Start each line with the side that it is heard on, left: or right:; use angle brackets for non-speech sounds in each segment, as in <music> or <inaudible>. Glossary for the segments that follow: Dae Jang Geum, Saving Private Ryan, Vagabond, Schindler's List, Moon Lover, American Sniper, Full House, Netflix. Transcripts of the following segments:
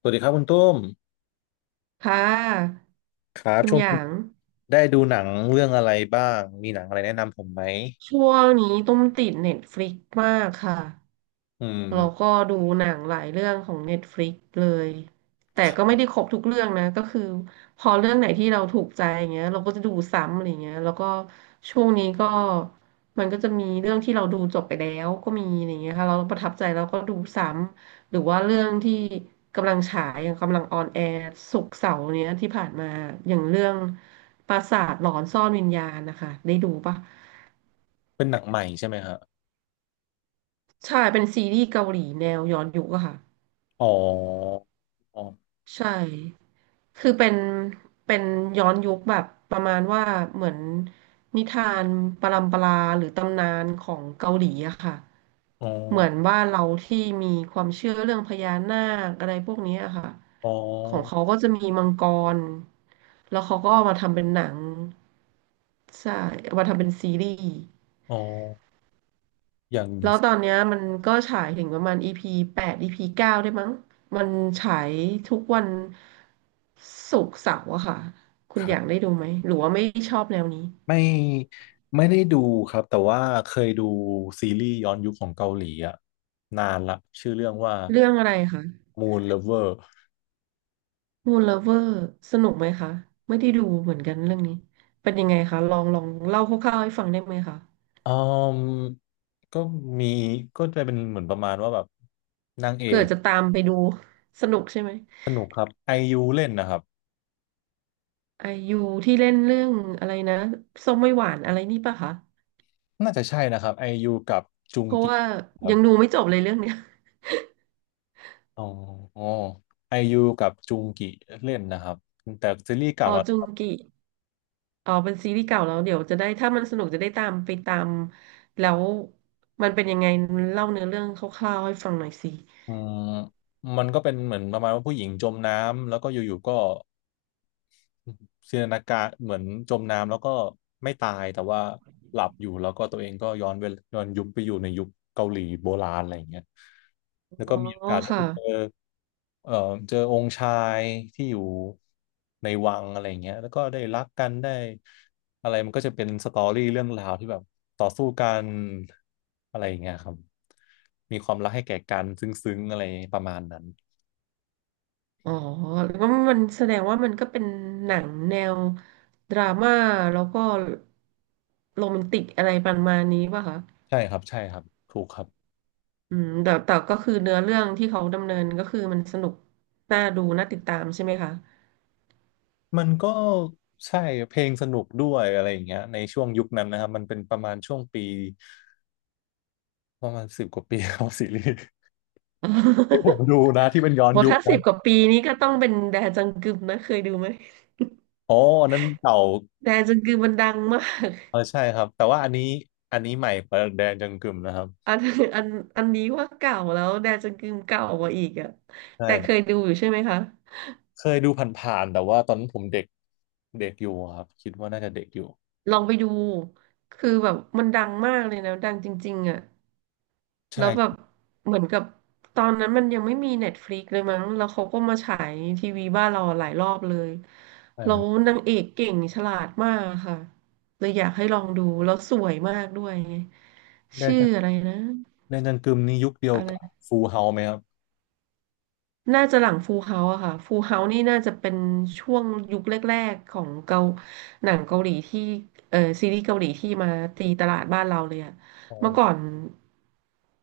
left: สวัสดีครับคุณตุ้ม
right: ค่ะ
left: ครับ
right: คุณ
left: ช่วง
right: ห
left: นี้
right: ยาง
left: ได้ดูหนังเรื่องอะไรบ้างมีหนังอะไรแนะนำผมไหม
right: ช่วงนี้ตุ้มติดเน็ตฟลิกมากค่ะ
left: อื
right: เราก็
left: ม
right: ดูหนังหลายเรื่องของ Netflix เลยแต่ก็ไม่ได้ครบทุกเรื่องนะก็คือพอเรื่องไหนที่เราถูกใจอย่างเงี้ยเราก็จะดูซ้ำอะไรเงี้ยแล้วก็ช่วงนี้ก็มันก็จะมีเรื่องที่เราดูจบไปแล้วก็มีอะไรเงี้ยค่ะเราประทับใจเราก็ดูซ้ำหรือว่าเรื่องที่กำลังฉายอย่างกำลังออนแอร์ศุกร์เสาร์เนี้ยที่ผ่านมาอย่างเรื่องปราสาทหลอนซ่อนวิญญาณนะคะได้ดูปะ
left: เป็นหนังใหม่ใช่ไหมฮะ
right: ใช่เป็นซีรีส์เกาหลีแนวย้อนยุคอะค่ะ
left: อ๋ออ๋อ
right: ใช่ คือเป็น เป็นย้อนยุคแบบประมาณว่าเหมือนนิทานปรัมปราหรือตำนานของเกาหลีอะค่ะ
left: อ๋อ
right: เหมือนว่าเราที่มีความเชื่อเรื่องพญานาคอะไรพวกนี้อะค่ะ
left: อ๋อ
right: ของเขาก็จะมีมังกร แล้วเขาก็เอามาทำเป็นหนังใช่เอามาทำเป็นซีรีส์
left: อ๋ออย่าง
right: แล้วตอนเนี้ยมันก็ฉายถึงประมาณ EP แปด EP เก้าได้มั้งมันฉายทุกวันศุกร์เสาร์อะค่ะ คุณ
left: ค
right: อ
left: รั
right: ยาก
left: บ
right: ได้ดูไหม หรือว่าไม่ชอบแนวนี้
left: ไม่ไม่ได้ดูครับแต่ว่าเคยดูซีรีส์ย้อนยุคของเกาหลีอะนานละชื่อเรื่องว่า
right: เรื่องอะไรคะ
left: Moon Lover
right: Moon Lover สนุกไหมคะไม่ได้ดูเหมือนกันเรื่องนี้เป็นยังไงคะลองเล่าคร่าวๆให้ฟังได้ไหมคะ
left: อืมก็มีก็จะเป็นเหมือนประมาณว่าแบบนางเอ
right: เผื่อ
left: ก
right: จะตามไปดูสนุกใช่ไหม
left: สนุกครับไอยูเล่นนะครับ
right: ไอยูที่เล่นเรื่องอะไรนะส้มไม่หวานอะไรนี่ปะคะ
left: น่าจะใช่นะครับไอยูกับจุง
right: เพราะ
left: กิ
right: ว่า
left: ครับ
right: ยังดูไม่จบเลยเรื่องเนี้ย
left: อ๋อไอยูกับจุงกิเล่นนะครับ แต่ซีรีส์
right: <laughs> อ
left: เก่า
right: อ
left: แล้ว
right: จุ
left: นะค
right: ง
left: รับ
right: กิ อ๋อเป็นซีรีส์เก่าแล้วเดี๋ยวจะได้ถ้ามันสนุกจะได้ตามไปตามแล้วมันเป็นยังไงเล่าเนื้อเรื่องคร่าวๆให้ฟังหน่อยสิ
left: อืมมันก็เป็นเหมือนประมาณว่าผู้หญิงจมน้ำแล้วก็อยู่ๆก็ จินตนาการเหมือนจมน้ำแล้วก็ไม่ตายแต่ว่าหลับอยู่แล้วก็ตัวเองก็ย้อนยุคไปอยู่ในยุคเกาหลีโบราณอะไรอย่างเงี้ยแล้ว
right: อ๋อ
left: ก็มีโอกาสได้ไป
right: ค่ะ
left: เจอเอ่อเจอองค์ชายที่อยู่ในวังอะไรอย่างเงี้ยแล้วก็ได้รักกันได้อะไรมันก็จะเป็นสตอรี่เรื่องราวที่แบบต่อสู้กันอะไรอย่างเงี้ยครับมีความรักให้แก่กันซึ้งๆอะไรประมาณนั้น
right: อ๋อแล้วก็มันแสดงว่ามันก็เป็นหนังแนวดราม่าแล้วก็โรแมนติกอะไรประมาณนี้ป่ะคะ
left: ใช่ครับถูกครับ
right: อืมแต่ก็คือเนื้อเรื่องที่เขาดำเนินก็คือมันสนุกน่าดูน่าติดตามใช่ไหมคะ
left: มันก็ใช่เพลงสนุกด้วยอะไรอย่างเงี้ยในช่วงยุคนั้นนะครับมันเป็นประมาณช่วงปีประมาณสิบกว่าปี <laughs> ของซีรีส์ที่ผม
right: <laughs>
left: ดูนะที่เป็นย้อน
right: โห
left: ยุค
right: ถ้าสิ
left: นะ
right: บกว่าปีนี้ก็ต้องเป็นแดจังกึมนะเคยดูไหม
left: อ๋ออันนั้นเก่า
right: แดจังกึมมันดังมาก
left: เออใช่ครับแต่ว่าอันนี้ใหม่ประแดงจังกึมนะครับ
right: <laughs> อันอันอันนี้ว่าเก่าแล้วแดจังกึมเก่ากว่าอีกอะ
left: ใช่
right: แต่
left: ค
right: เค
left: รั
right: ย
left: บ
right: ดูอยู่ใช่ไหมคะ
left: เคยดูผ่านๆแต่ว่าตอนนั้นผมเด็กเด็กอยู่ครับคิดว่าน่าจะเด็กอยู่
right: ลองไปดูคือแบบมันดังมากเลยนะดังจริงๆอะแล้
left: ใช่
right: วแบบเหมือนกับตอนนั้นมันยังไม่มีเน็ตฟลิกเลยมั้งแล้วเขาก็มาฉายทีวีบ้านเราหลายรอบเลย
left: ใช่
right: แล้
left: ครั
right: ว
left: บ
right: นางเอกเก่งฉลาดมากค่ะเลยอยากให้ลองดูแล้วสวยมากด้วยไง
left: แดง
right: ชื่อ
left: จัง
right: อะไรนะ
left: แดงจังกึมนี่ยุคเดียว
right: อะไร
left: กับฟูเฮาไหมครับ
right: น่าจะหลังฟูลเฮาส์อะค่ะฟูลเฮาส์นี่น่าจะเป็นช่วงยุคแรกๆของเกาหนังเกาหลีที่เออซีรีส์เกาหลีที่มาตีตลาดบ้านเราเลยอะ
left: อ๋อ
right: เมื่อก่อน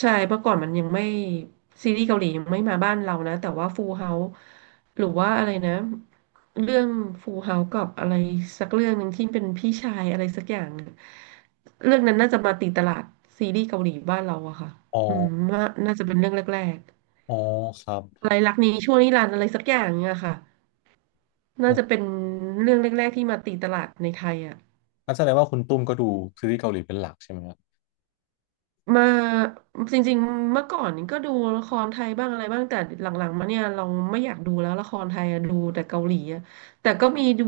right: ใช่เมื่อก่อนมันยังไม่ซีรีส์เกาหลียังไม่มาบ้านเรานะแต่ว่าฟูลเฮาส์หรือว่าอะไรนะเรื่องฟูลเฮาส์กับอะไรสักเรื่องหนึ่งที่เป็นพี่ชายอะไรสักอย่างอะเรื่องนั้นน่าจะมาตีตลาดซีรีส์เกาหลีบ้านเราอะค่ะ
left: อ๋อ
right: อืมว่าน่าจะเป็นเรื่องแรก
left: อ๋อครับ
right: อะไรรักนี้ชั่วนิรันดร์อะไรสักอย่างเนี่ยค่ะ
left: อื
right: น่าจะเป็
left: ม
right: นเรื่องแรกๆที่มาตีตลาดในไทยอ่ะ
left: อันแสดงว่าคุณตุ้มก็ดูซีรีส์เกาหลีเป็นหลักใช่ไหม
right: มาจริงๆเมื่อก่อนก็ดูละครไทยบ้างอะไรบ้างแต่หลังๆมาเนี่ยเราไม่อยากดูแล้วละครไทยอะดูแต่เกาหลีอะแต่ก็มีดู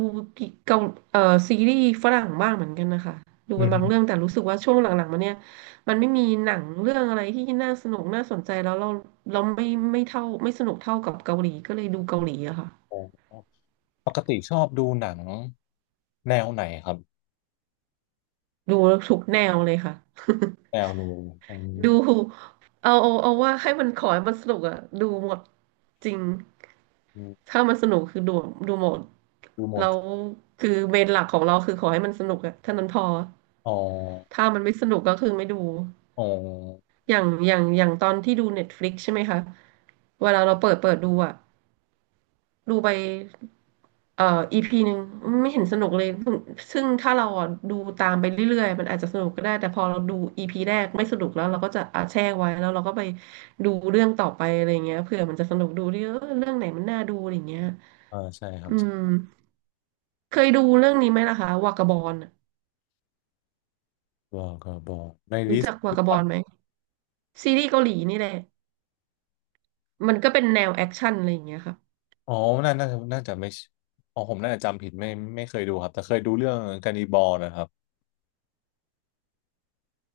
right: เกาเอ่อซีรีส์ฝรั่งบ้างเหมือนกันนะคะดู
left: อื
right: เป็นบางเรื่อง
left: ม
right: แต่รู้สึกว่าช่วงหลังๆมาเนี่ยมันไม่มีหนังเรื่องอะไรที่น่าสนุกน่าสนใจแล้วเราเราไม่ไม่เท่าไม่สนุกเท่ากับเกาหลีก็เลยดูเกาหลีอะค่ะ
left: โอ้ปกติชอบดูหนังแนวไหนครับ
right: ดูทุกแนวเลยค่ะ <laughs>
left: แนวดูอื
right: ดู
left: ม
right: เอาว่าให้มันขอให้มันสนุกอะดูหมดจริง
left: อืม
right: ถ้ามันสนุกคือดูหมด
left: ดูหม
right: แล้
left: ด
right: วคือเมนหลักของเราคือขอให้มันสนุกอะเท่านั้นพอ
left: อ๋อ
right: ถ้ามันไม่สนุกก็คือไม่ดู
left: อ๋อ
right: อย่างตอนที่ดูเน็ตฟลิกใช่ไหมคะเวลาเราเปิดดูอะ ดูไปเอ่ออีพีหนึ่งไม่เห็นสนุกเลยซึ่งถ้าเราอ่ะดูตามไปเรื่อยๆมันอาจจะสนุกก็ได้แต่พอเราดูอีพีแรกไม่สนุกแล้วเราก็จะอาแช่ไว้แล้วเราก็ไปดูเรื่องต่อไปอะไรเงี้ยเผื่อมันจะสนุกดูดิเออเรื่องไหนมันน่าดูอะไรเงี้ย
left: อ่าใช่ครับ
right: อืมเคยดูเรื่องนี้ไหมล่ะคะวากาบอล
left: บอกก็บอกในลิ
right: รู้
left: ส
right: จั
left: ต์
right: กวากาบอลไหมซีรีส์เกาหลีนี่แหละมันก็เป็นแนวแอคชั่นอะไรอย่างเงี้ยค่ะ
left: อ๋อน่าน่าน่าจะไม่ใช่อ๋อผมน่าจะจำผิดไม่เคยดูครับแต่เคยดูเรื่องการนิบอลนะครับ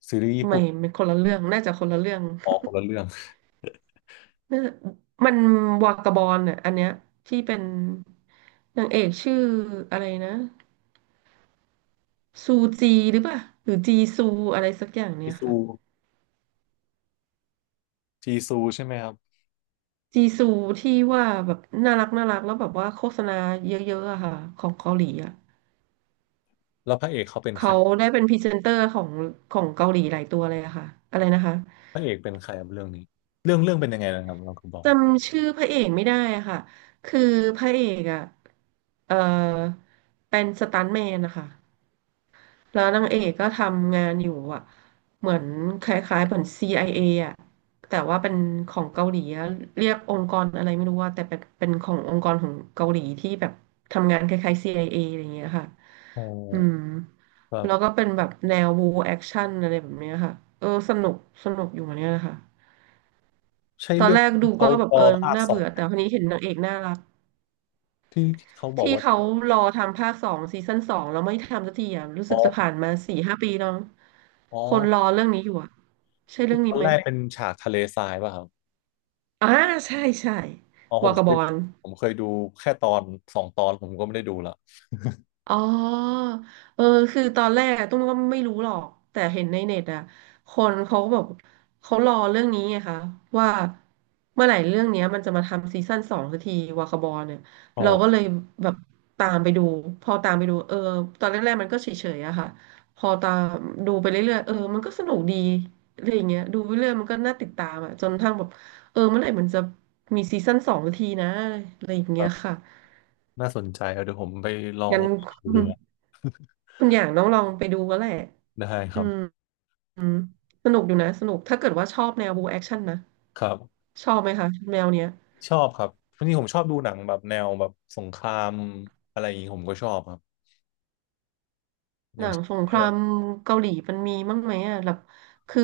left: ซีรีส์ญี่
right: ไม่
left: ปุ่น
right: มันคนละเรื่องน่าจะคนละเรื่อง
left: อ๋อคนละเรื่อง
right: เออมันวากาบอลอ่ะอันเนี้ยที่เป็นนางเอกชื่ออะไรนะซูจีหรือเปล่าหรือจีซูอะไรสักอย่าง
left: จี
right: เนี่ย
left: ซู
right: ค่ะ
left: จีซู <laughs> ใช่ไหมครับ
right: จีซูที่ว่าแบบน่ารักน่ารักแล้วแบบว่าโฆษณาเยอะๆอะค่ะของเกาหลีอะ
left: แล้วพระเอกเขาเป็นใคร
right: เขาได้เป็นพรีเซนเตอร์ของของเกาหลีหลายตัวเลยอะค่ะอะไรนะคะ
left: พระเอกเป็นใครครับเรื่องนี้เรื่องเป็นยังไงนะครับเราก็บอก
right: จำชื่อพระเอกไม่ได้อะค่ะคือพระเอกอะเออเป็นสตันท์แมนนะคะ แล้วนางเอกก็ทำงานอยู่อ่ะเหมือนคล้ายๆเหมือน CIA อเออ่ะแต่ว่าเป็นของเกาหลีอะเรียกองค์กรอะไรไม่รู้ว่าแต่เป็นขององค์กรของเกาหลีที่แบบทำงานคล้ายๆ CIA อเออะไรอย่างเงี้ยค่ะ
left: อ๋อ
right: อืม
left: ครั
right: แล้ว
left: บ
right: ก็เป็นแบบแนวบูแอคชั่นอะไรแบบเนี้ยค่ะสนุกสนุกอยู่เหมือนกันนะคะ
left: ใช่
right: ตอน
left: เรื่อง
right: แรก
left: ที่
right: ดู
left: เขา
right: ก็แบบ
left: รอ
right: เออ
left: ภาค
right: น่า
left: สอ
right: เบื่
left: ง
right: อแต่คนนี้เห็นนางเอกน่ารัก
left: ที่เขาบอก
right: ที่
left: ว่า
right: เขารอทำภาคสองซีซั่นสองแล้วไม่ทำสักทีอ่ะรู้
left: อ๋
right: สึกจะ
left: อ
right: ผ่านมาสี่ห้าปีแล้ว
left: อ๋อ
right: คนรอเรื่องนี้อยู่อ่ะใช่เรื่อง
left: ต
right: นี้
left: อน
right: ไหม
left: แรกเป็นฉากทะเลทรายป่ะครับ
right: อ่าใช่ใช่
left: อ๋อผ
right: วา
left: มเค
right: กาบ
left: ย
right: อล
left: ผมเคยดูแค่ตอนสองตอนผมก็ไม่ได้ดูละ <laughs>
right: อ๋อเออคือตอนแรกอะตุ้มก็ไม่รู้หรอกแต่เห็นในเน็ตอะคนเขาก็บอกเขารอเรื่องนี้ไงคะว่าเมื่อไหร่เรื่องเนี้ยมันจะมาทำซีซั่นสองสักทีวาคาบอลเนี่ย
left: อ๋อ
right: เราก็เลยแบบตามไปดูพอตามไปดูตอนแรกๆมันก็เฉยๆอะค่ะพอตามดูไปเรื่อยๆเออมันก็สนุกดีอะไรอย่างเงี้ยดูไปเรื่อยมันก็น่าติดตามอะจนกระทั่งแบบเออเมื่อไหร่มันจะมีซีซั่นสองสักทีนะอะไรอย่าง
left: ค
right: เงี้
left: รั
right: ย
left: บ
right: ค่ะ
left: น่าสนใจเอาเดี๋ยวผมไปลอง
right: งั้น
left: ดูดู
right: คุณอย่างน้องลองไปดูก็แหละ
left: ได้ค
right: อื
left: รั
right: ม
left: บ
right: อืมสนุกอยู่นะสนุกถ้าเกิดว่าชอบแนวบูแอคชั่นนะ
left: ครับ
right: ชอบไหมคะแนวเนี้ย
left: ชอบครับวันนี้ผมชอบดูหนังแบบแนวแบบสงครามอะไรอย่างนี้ผมก็ชอบครับอ
right: หนั
left: ย่าง
right: ง
left: เช่
right: สง
left: น
right: ครามเกาหลีมันมีมั้างไหมอ่ะแบบคือ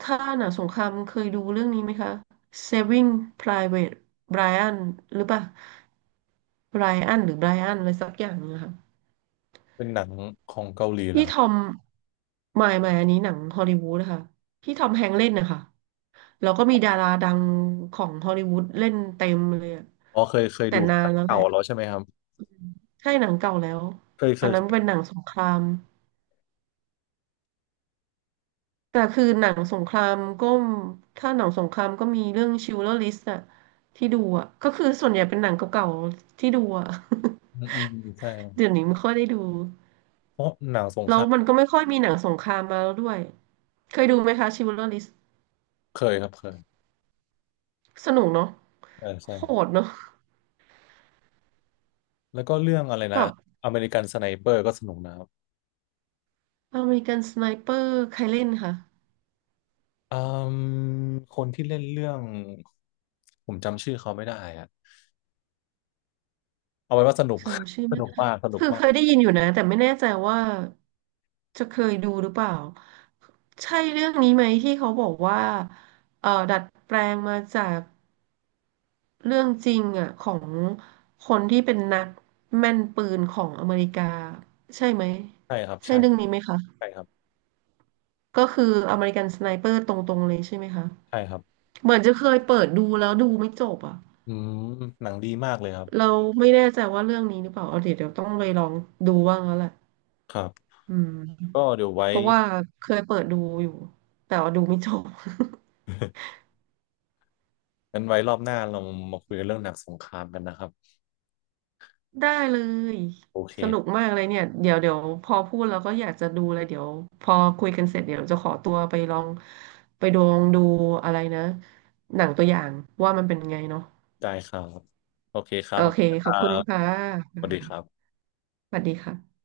right: ถ้าหนังสงครามเคยดูเรื่องนี้ไหมคะ Saving Private Ryan หรือเปล่า Ryan หรือ Brian อะไรสักอย่างนะคะ
left: เป็นหนังของเกาหลีเหรอ
right: พี่
left: ครั
right: ทอ
left: บ
right: มหมายหมายอันนี้หนังฮอลลีวูดนะคะพี่ทอมแฮงค์เล่นนะคะแล้วก็มีดาราดังของฮอลลีวูดเล่นเต็มเลยอะ
left: อ๋อเคยเคย
right: แต่
left: ดู
right: นา
left: เ
right: นแล้วแห
left: ก่า
right: ละ
left: แล้วใช่ไหมครับ
right: ใช่หนังเก่าแล้ว
left: เคยเค
right: อัน
left: ย
right: นั้น
left: เค
right: เป็น
left: ย
right: หนังสงคราม แต่คือหนังสงครามก็มถ้าหนังสงครามก็มีเรื่องชิลเลอร์ลิสต์อะที่ดูอะก็คือส่วนใหญ่เป็นหนังเก่าๆที่ดูอะ
left: อื
right: <laughs>
left: มอืมใช่ครับ
right: เดี๋ยวนี้ไม่ค่อยได้ดู
left: เพราะหนังสงค
right: แล้ว
left: ราม
right: มันก็ไม่ค่อยมีหนังสงครามมาแล้วด้วยเคยดูไหมคะชิลเลอร์ลิสต์
left: เคยครับเคย
right: สนุกเนาะ
left: เออใช่
right: โหดเนาะ
left: แล้วก็เรื่องอะไร
right: แบ
left: นะ
right: บ
left: อเมริกันสไนเปอร์ก็สนุกนะครับ
right: อเมริกันสไนเปอร์ใครเล่นค่ะ
left: อืมคนที่เล่นเรื่องผมจำชื่อเขาไม่ได้อะเอาไว้ว่าสนุก
right: จำชื่อ
left: <laughs> ส
right: ไม่
left: นุกมากสนุก
right: คือ
left: มา
right: เค
left: ก
right: ยได้ยินอยู่นะแต่ไม่แน่ใจว่าจะเคยดูหรือเปล่าใช่เรื่องนี้ไหมที่เขาบอกว่าดัดแปลงมาจากเรื่องจริงอ่ะของคนที่เป็นนักแม่นปืนของอเมริกาใช่ไหม
left: ใช่ครับ
right: ใช่
left: ใช่
right: เรื่องนี้ไหมคะ
left: ใช่ครับ
right: ก็คืออเมริกันสไนเปอร์ตรงๆเลยใช่ไหมคะ
left: ใช่ครับ
right: เหมือนจะเคยเปิดดูแล้วดูไม่จบอ่ะ
left: อืมหนังดีมากเลยครับ
right: เราไม่แน่ใจว่าเรื่องนี้หรือเปล่าเอาเดี๋ยวเดี๋ยวต้องไปลองดูบ้างแล้วแหละ
left: ครับ
right: อืม
left: ก็เดี๋ยวไว้
right: เพราะว่าเคยเปิดดูอยู่แต่ว่าดูไม่จบ <laughs>
left: <laughs> งั้นไว้รอบหน้าเรามาคุยกันเรื่องหนังสงครามกันนะครับ
right: ได้เลย
left: โอเค
right: สนุกมากเลยเนี่ยเดี๋ยวเดี๋ยวพอพูดแล้วก็อยากจะดูเลยเดี๋ยวพอคุยกันเสร็จเดี๋ยวจะขอตัวไปลองไปดองดูอะไรนะหนังตัวอย่างว่ามันเป็นไงเนาะ
left: ได้ครับโอเคครั
right: โอ
left: บขอบ
right: เค
left: คุณค
right: ขอบ
left: รั
right: คุณ
left: บ
right: ค่ะ
left: สวัสดีครับ
right: สวัสดีค่ะ